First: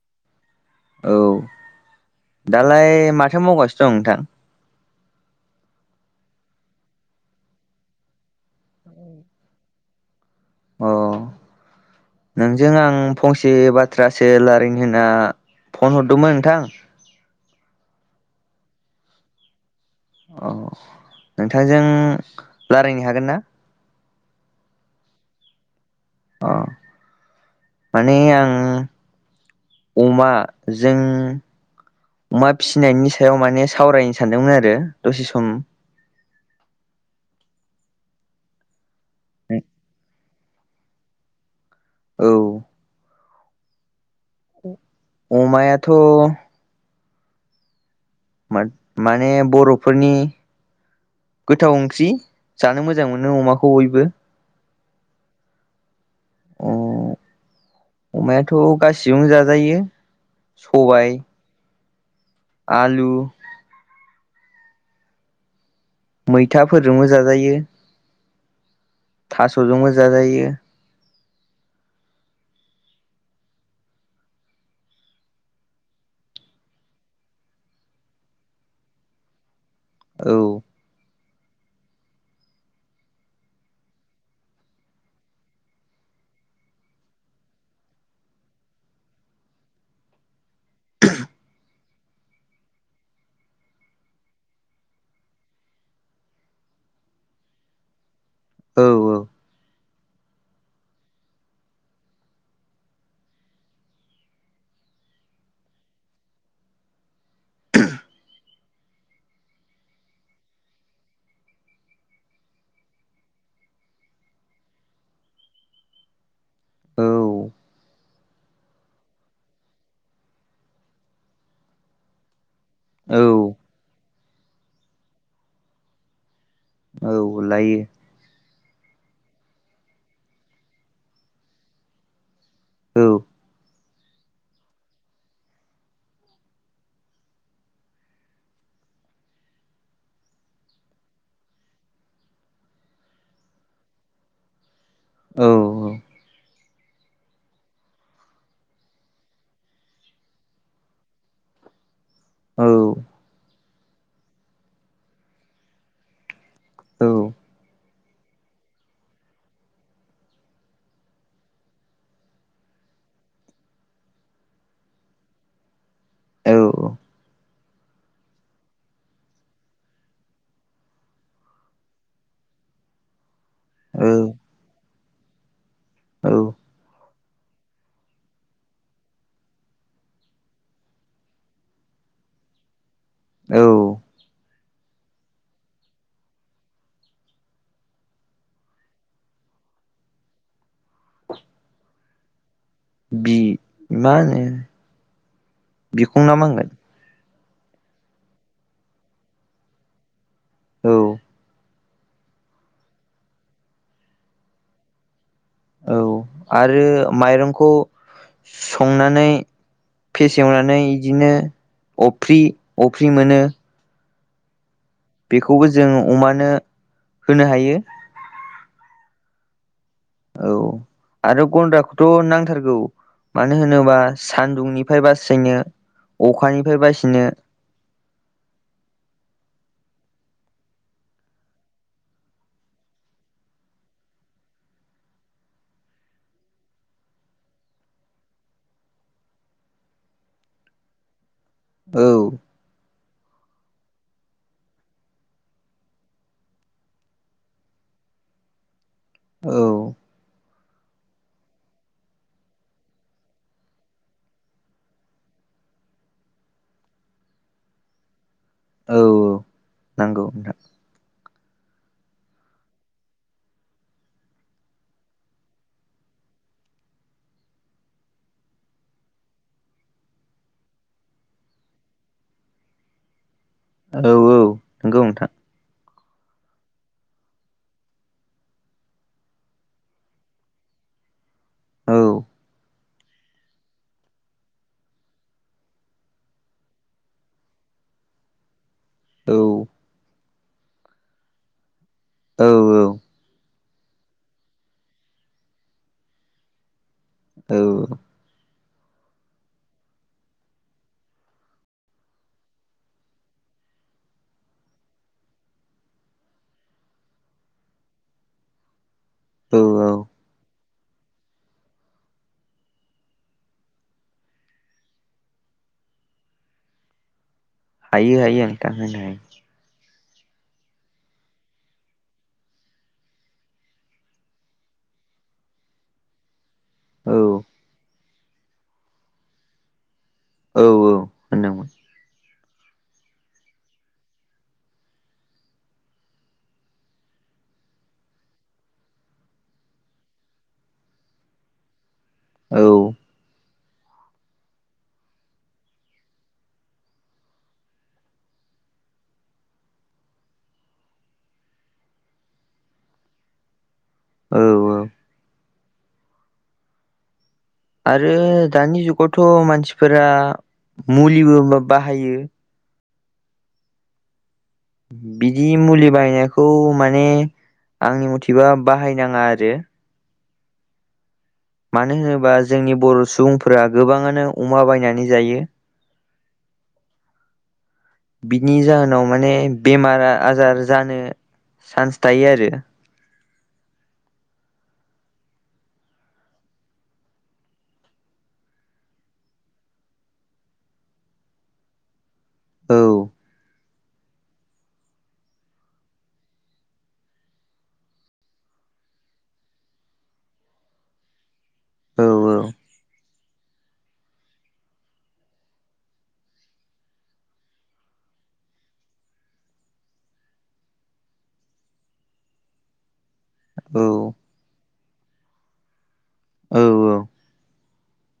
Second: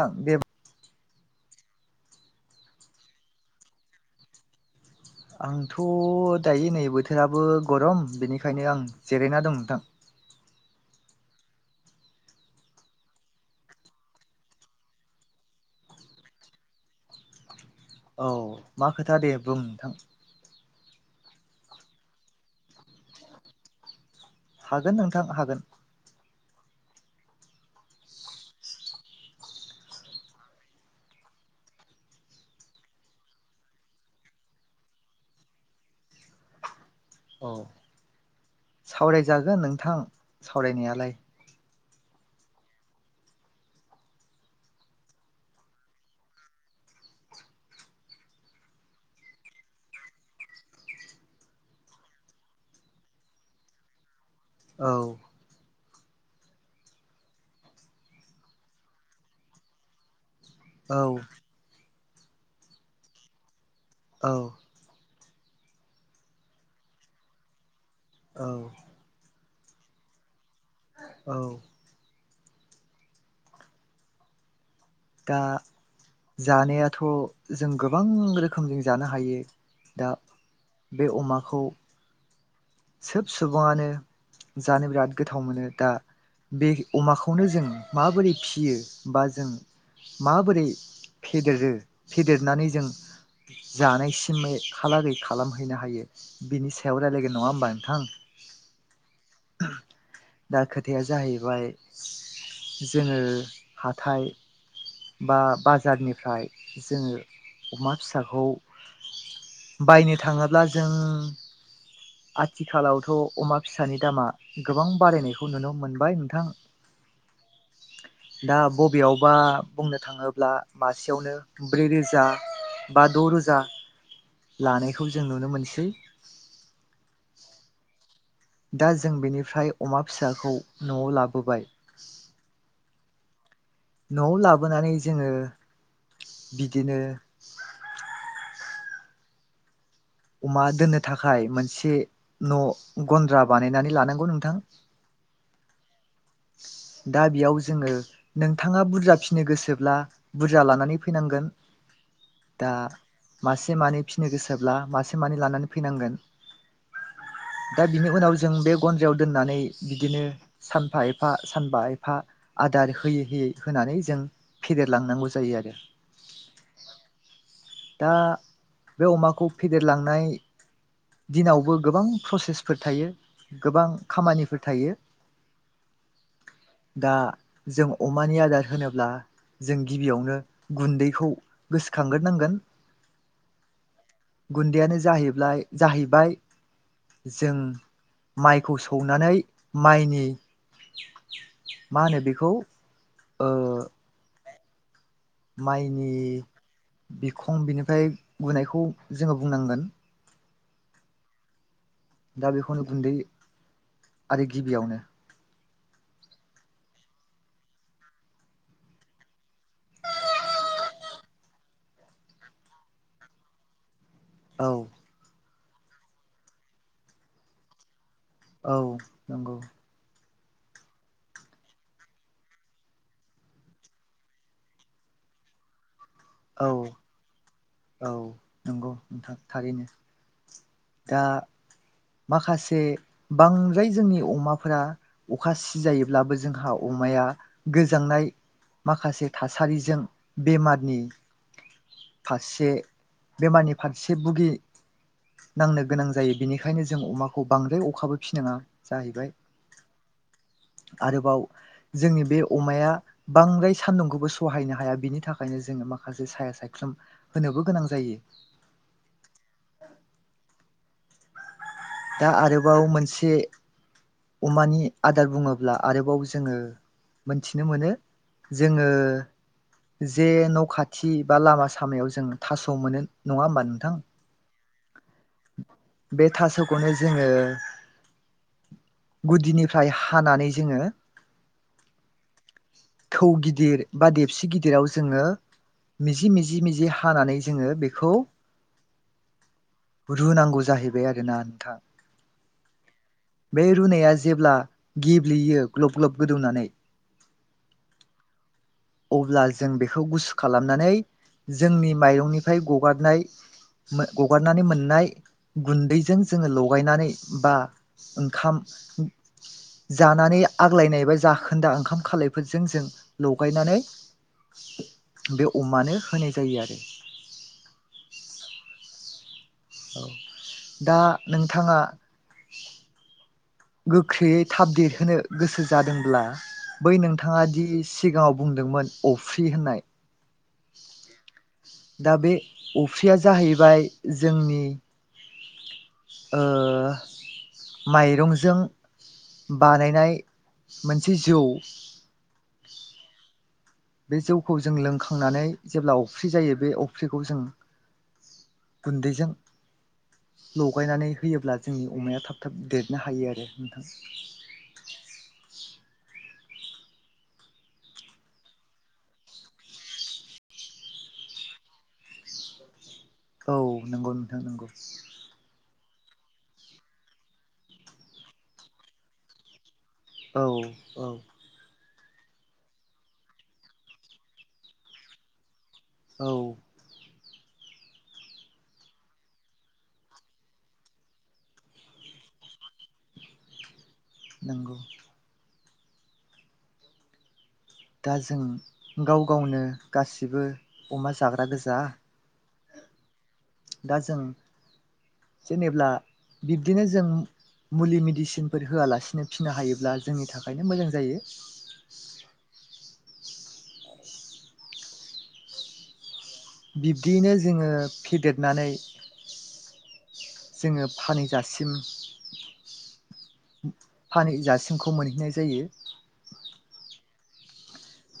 ओं बे औ दालाय माथो मावगासिनो दं नोंथां? आंथ' दायो नै बोथोराबो गरम बेनिखायनो आं जिरायना दं नोंथां। अ [inaudible] नोंजों आं फंसे बाथ्रासो लारिनो होनना फन हरदोंमोन नोंथां। औ मा खोथा दे बुं नोंथां। औ नोंथांजों रायलायनो हागोन ना? हागोन नोंथां हागोन। अ माने आं अमा जों अमा फिनायनि सायाव माने सावरायनो सानदोंमोन आरो दसे सम औ सावरायजागोन नोंथां सावरायनायालाय। औ। अमायाथ' माने बर'फोरनि गोथाव ओंख्रि जानो मोजां मोनो अमाखौ बयबो। औ। अ अमायाथ' गासिबजोंबो जाजायो औ सबाय आलु औ। मैथाफोरजोंबो जाजायो। औ। थास'जोंबो जाजायो। औ। दा जानायाथ' जों गोबां रोखोमजों जानो हायो। दा औ बे अमाखौ सोब सुबुङानो जानो बिराद गोथाव मोनो दा बे अमाखौनो जों माबोरै फियो बा जों माबोरै फेदेरो फेदेरनानै जों जानायसिमैहालागै खालामहैनो हायो बिनि सायाव रायलायगोन नङा होमबा नोंथां। औ औ। दा खोथाया जाहैबाय जोङो हाथाय बा बाजारनिफ्राय जोङो अमा फिसाखौ बायनो थाङोब्ला जों आथिखालावथ' अमा फिसानि दामा गोबां बारायनायखौ नुनो मोनबाय नोंथां। औ दा बबेयावबा बुंनो थाङोब्ला मासेयावनो ब्रै रोजा बा द' रोजा औ लानायखौ जों नुनो मोनसै। औ लायो। दा जों बेनिफ्राय अमा फिसाखौ न'आव लाबोबाय औ न'आव लाबोनानै जोङो बिदिनो अमा दोननो थाखाय मोनसे न' गन्द्रा बानायनानै लानांगौ नोंथां। औ। औ दा बेयाव जोङो नोंथाङा बुरजा फिसिनो गोसोब्ला बुरजा लानानै फैनांगोन। दा मासे मानै फिनो गोसोब्ला मासे मानै लानानै फैनांगोन। दा बिनि उनाव जों बे गन्द्रायाव दोननानै बिदिनो सानफा एफा एफा सानबा एफा आदार होयै होयै होनानै जों फेदेरलांनांगौ जायो आरो। औ। दा बे अमाखौ फेदेरलांनाय दिनावबो गोबां प्रसेसफोर थायो गोबां खामानिफोर थायो। औ। दा जों अमानि आदार होनोब्ला जों गिबियावनो गुन्दैखौ गोसोखांग्रोनांगोन। औ। गुन्दैयानो जाहैब्लाय जाहैबाय जों माइखौ सौनानै माइनि मा होनो बेखौ। बि ओ मा होनो? माइनि बिखं ना मा होनगोन बिखं बिनिफ्राय गुनायखौ जोङो बुंनांगोन औ। दा बेखौनो गुन्दै आरो गिबियावनो औ आरो माइरंखौ संनानै। फेसेवनानै बिदिनो अफ्रि अफ्रि मोनो। औ। बेखौबो जों अमानो होनो हायो। औ नंगौ। औ आरो गन्द्राखौथ' नांथारगौ। मानो होनोबा सान्दुंनिफ्राय बासिनो औ अखानिफ्राय बासिनो औ नंगौ नोंथां थारैनो दा माखासे बांद्राय जोंनि अमाफोरा अखा सिजायोब्लाबो जोंहा अमाया गोजांनाय माखासे थासारिजों बेमारनि औ। फारसे बेमारनि फारसे बुगि नांनो गोनां जायो बेनिखायनो जों अमाखौ बांद्राय अखाबो फिनाङा जाहैबाय। औ। आरोबाव जोंनि बे अमाया बांद्राय सान्दुंखौबो सहायनो हाया बिनि थाखायनो जोङो माखासे साया सायख्लुम। होनोबो गोनां जायो। औ औ नांगौ नोंथां। दा आरोबाव मोनसे अमानि आदार बुङोब्ला आरोबाव जोङो। मोनथिनो मोनो जोङो। जे न' खाथि बा लामा सामायाव जों थास' मोनो नङा होमबा नोंथां औ औ नंगौ नोंथां। बे थास'खौनो जोङो। गुदिनिफ्राय हानानै जोङो। औ थौ गिदिर बा दोबसि गिदिराव जोङो मिजि मिजि मिजि हानानै जोङो बेखौ। औ रुनांगौ जाहैबाय आरोना नोंथां। औ औ। बे रुनाया जेब्ला गेब्लेयो ग्लब ग्लब गोदौनानै। औ। [inaudible] अब्ला जों बेखौ गुसु खालामनानै जोंनि माइरंनिफ्राय गगारनाय गगारनानै मोननाय गुन्दैजों जोङो लगायनानै बा ओंखाम औ औ जानानै आग्लायनाय बा जाखोन्दा ओंखाम खालायफोरजों जों लगायनानै बे अमानो होनाय जायो आरो हायो हायो नोंथां होनो हायो औ दा नोंथाङा गोख्रैयै थाब देरहोनो गोसो जादोंब्ला बै हायो नोंथाङा दि सिगाङाव बुंदोंमोन अफ्रि होननाय औ औ होनदोंमोन दा बे अफ्रिया जाहैबाय जोंनि ओ माइरं जों बानायनाय मोनसे जौ औ बे जौखौ जों लोंखांनानै जेब्ला अफ्रि जायो बे अफ्रिखौ जों गुन्दैजों लगायनानै होयोब्ला जोंनि अमाया थाब थाब देरनो हायो आरो नोंथां औ औ आरो दानि जुगावथ' मानसिफोरा मुलिबो बाहायो औ नंगौ नोंथां नंगौ बिदि मुलि बायनायखौ माने आंनि मथेबा बाहायनाङा आरो औ औ मानो होनोबा जोंनि बर' सुबुंफोरा गोबाङानो अमा बायनानै जायो औ बिनि जाहोनाव माने बेमार आजार जानो चान्स थायो आरो नंगौ दा जों गाव गावनो गासिबो अमा जाग्रा गोजा औ दा जों जेनेब्ला बिब्दिनो जों मुलि मेडिसिनफोर होआलासिनो फिनो हायोब्ला जोंनि थाखायनो मोजां जायो औ औ बिब्दियैनो जोङो फेदेरनानै जोङो फानैजासिम फानैजासिमखौ मोनहैनाय जायो औ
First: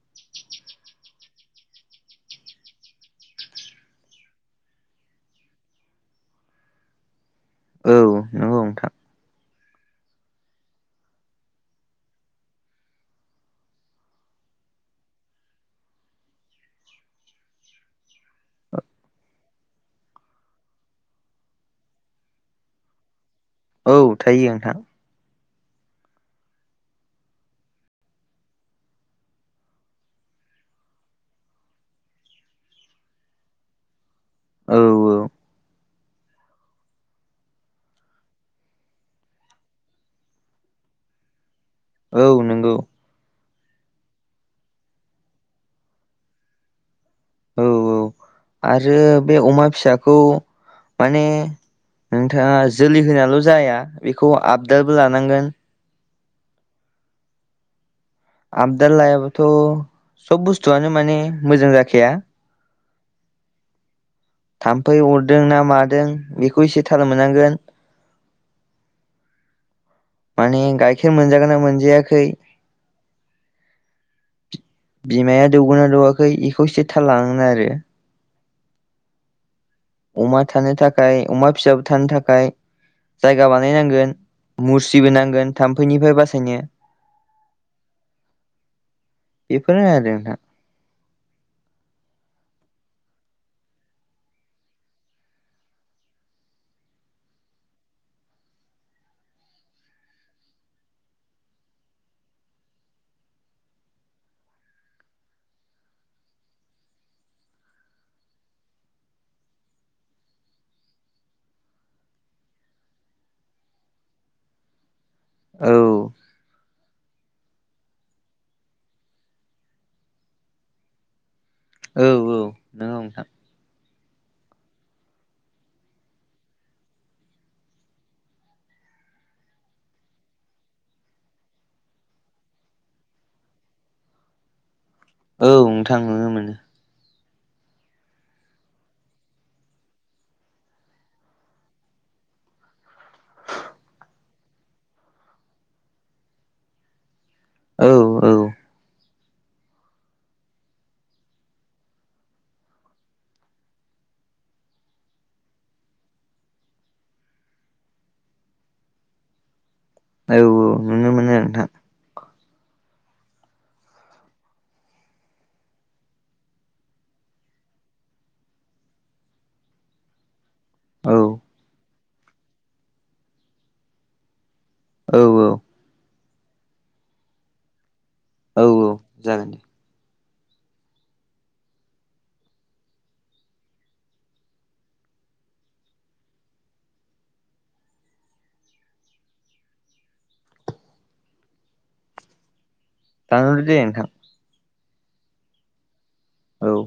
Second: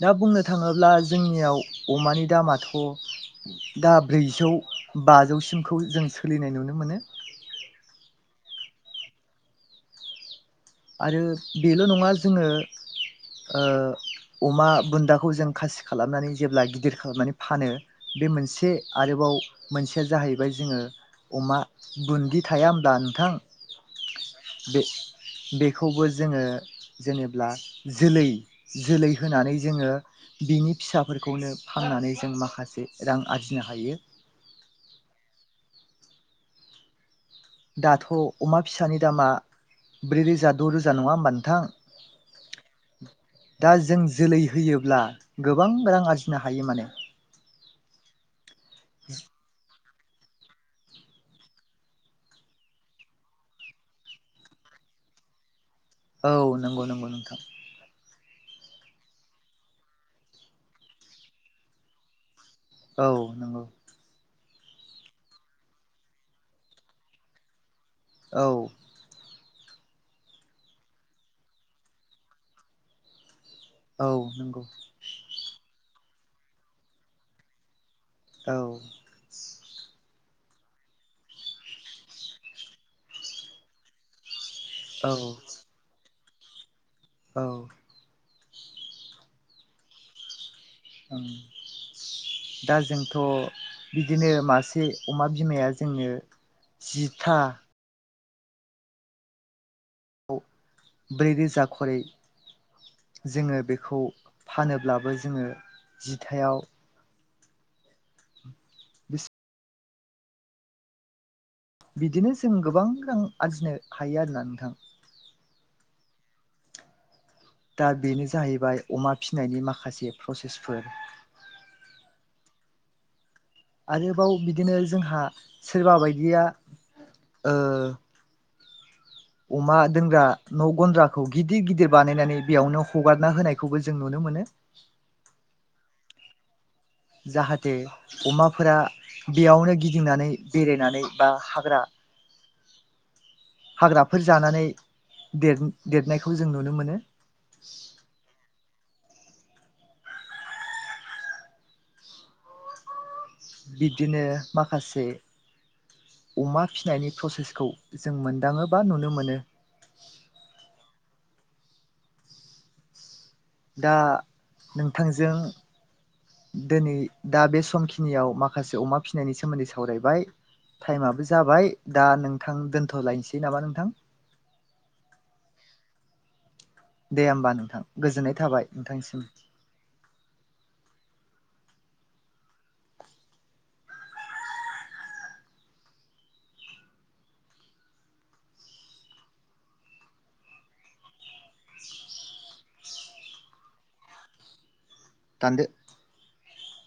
दा बुंनो थाङोब्ला जोंनियाव अमानि दामाथ' दा ब्रैजौ बाजौसिमखौ जों सोलिनाय नुनो मोनो औ नंगौ नोंथां आरो बेल' नङा जोङो ओ अमा बुन्दाखौ जों खासि खालामनानै जेब्ला गिदिर खालामनानै फानो बे मोनसे आरोबाव मोनसेया जाहैबाय जोङो अमा बुन्दि थाया होनब्ला नोंथां औ थायो नोंथां बे बेखौबो जोङो जेनेब्ला जोलै जोलै होनानै जोङो बिनि फिसाफोरखौनो फाननानै जों माखासे रां आरजिनो हायो औ औ दाथ' अमा फिसानि दामा ब्रै रोजा द' रोजा नङा होमबा नोंथां औ नंगौ दा जों जोलै होयोब्ला गोबां रां आरजिनो हायो माने औ औ आरो बे अमा फिसाखौ माने नोंथाङा जोलै होनाल' जाया बेखौ आपडारबो लानांगोन औ नंगौ नंगौ नोंथां आबदाल लायाबाथ' सब बुस्थुआनो माने मोजां जाखाया औ नंगौ थाम्फै अरदों ना मादों बेखौ एसे थाल मोननांगोन औ माने गाइखेर मोनजागोन ना मोनजायाखै औ नंगौ बिमाया दौगोना दौवाखै इखौ एसे थाल लानांगोन आरो औ अमा थानो थाखाय अमा फिसाफोर थानो थाखाय जायगा बानायनांगोन मुस्रिबो औ नांगोन थाम्फैनिफ्राय बासायनो औ बेफोरनो आरो नोंथां [unintelligible] दा जोंथ' बिदिनो मासे अमा बिमाया जोंनो जिथा ब्रैरोजा खरै जोङो बेखौ फानोब्लाबो जोङो जिथायाव बिदिनो जों गोबां रां आरजिनो हायो आरोना नोंथां औ दा बेनो जाहैबाय अमा फिनायनि माखासे प्रसेसफोर औ औ नोंगौ नोंथां आरोबाव बिदिनो जोंहा सोरबा बायदिया अमा दोंग्रा न' गन्द्राखौ गिदिर गिदिर बानायनानै बेयावनो हगारना होनायखौबो जों नुनो मोनो औ नोंथां नुनो मोनो जाहाथे अमाफोरा बेयावनो गिदिंनानै बेरायनानै बा हाग्रा [inaudible] हाग्राफोर जानानै देर देरनायखौ जों नुनो मोनो औ औ बिदिनो माखासे अमा फिसिनायनि प्रसेसखौ जों मोनदाङो बा नुनो मोनो औ औ औ नुनो मोनो नोंथां दा नोंथांजों दिनै दा बे समखिनियाव माखासे अमा फिसिनायनि सोमोन्दै सावरायबाय औ टाइमाबो जाबाय दा नोंथां दोनथ'लायनोसै नामा नोंथां औ औ दे होमबा नोंथां गोजोननाय औ थाबाय औ नोंथांनिसिम जागोन दे [inaudible] दानहरदो दे नोंथां दानदो औ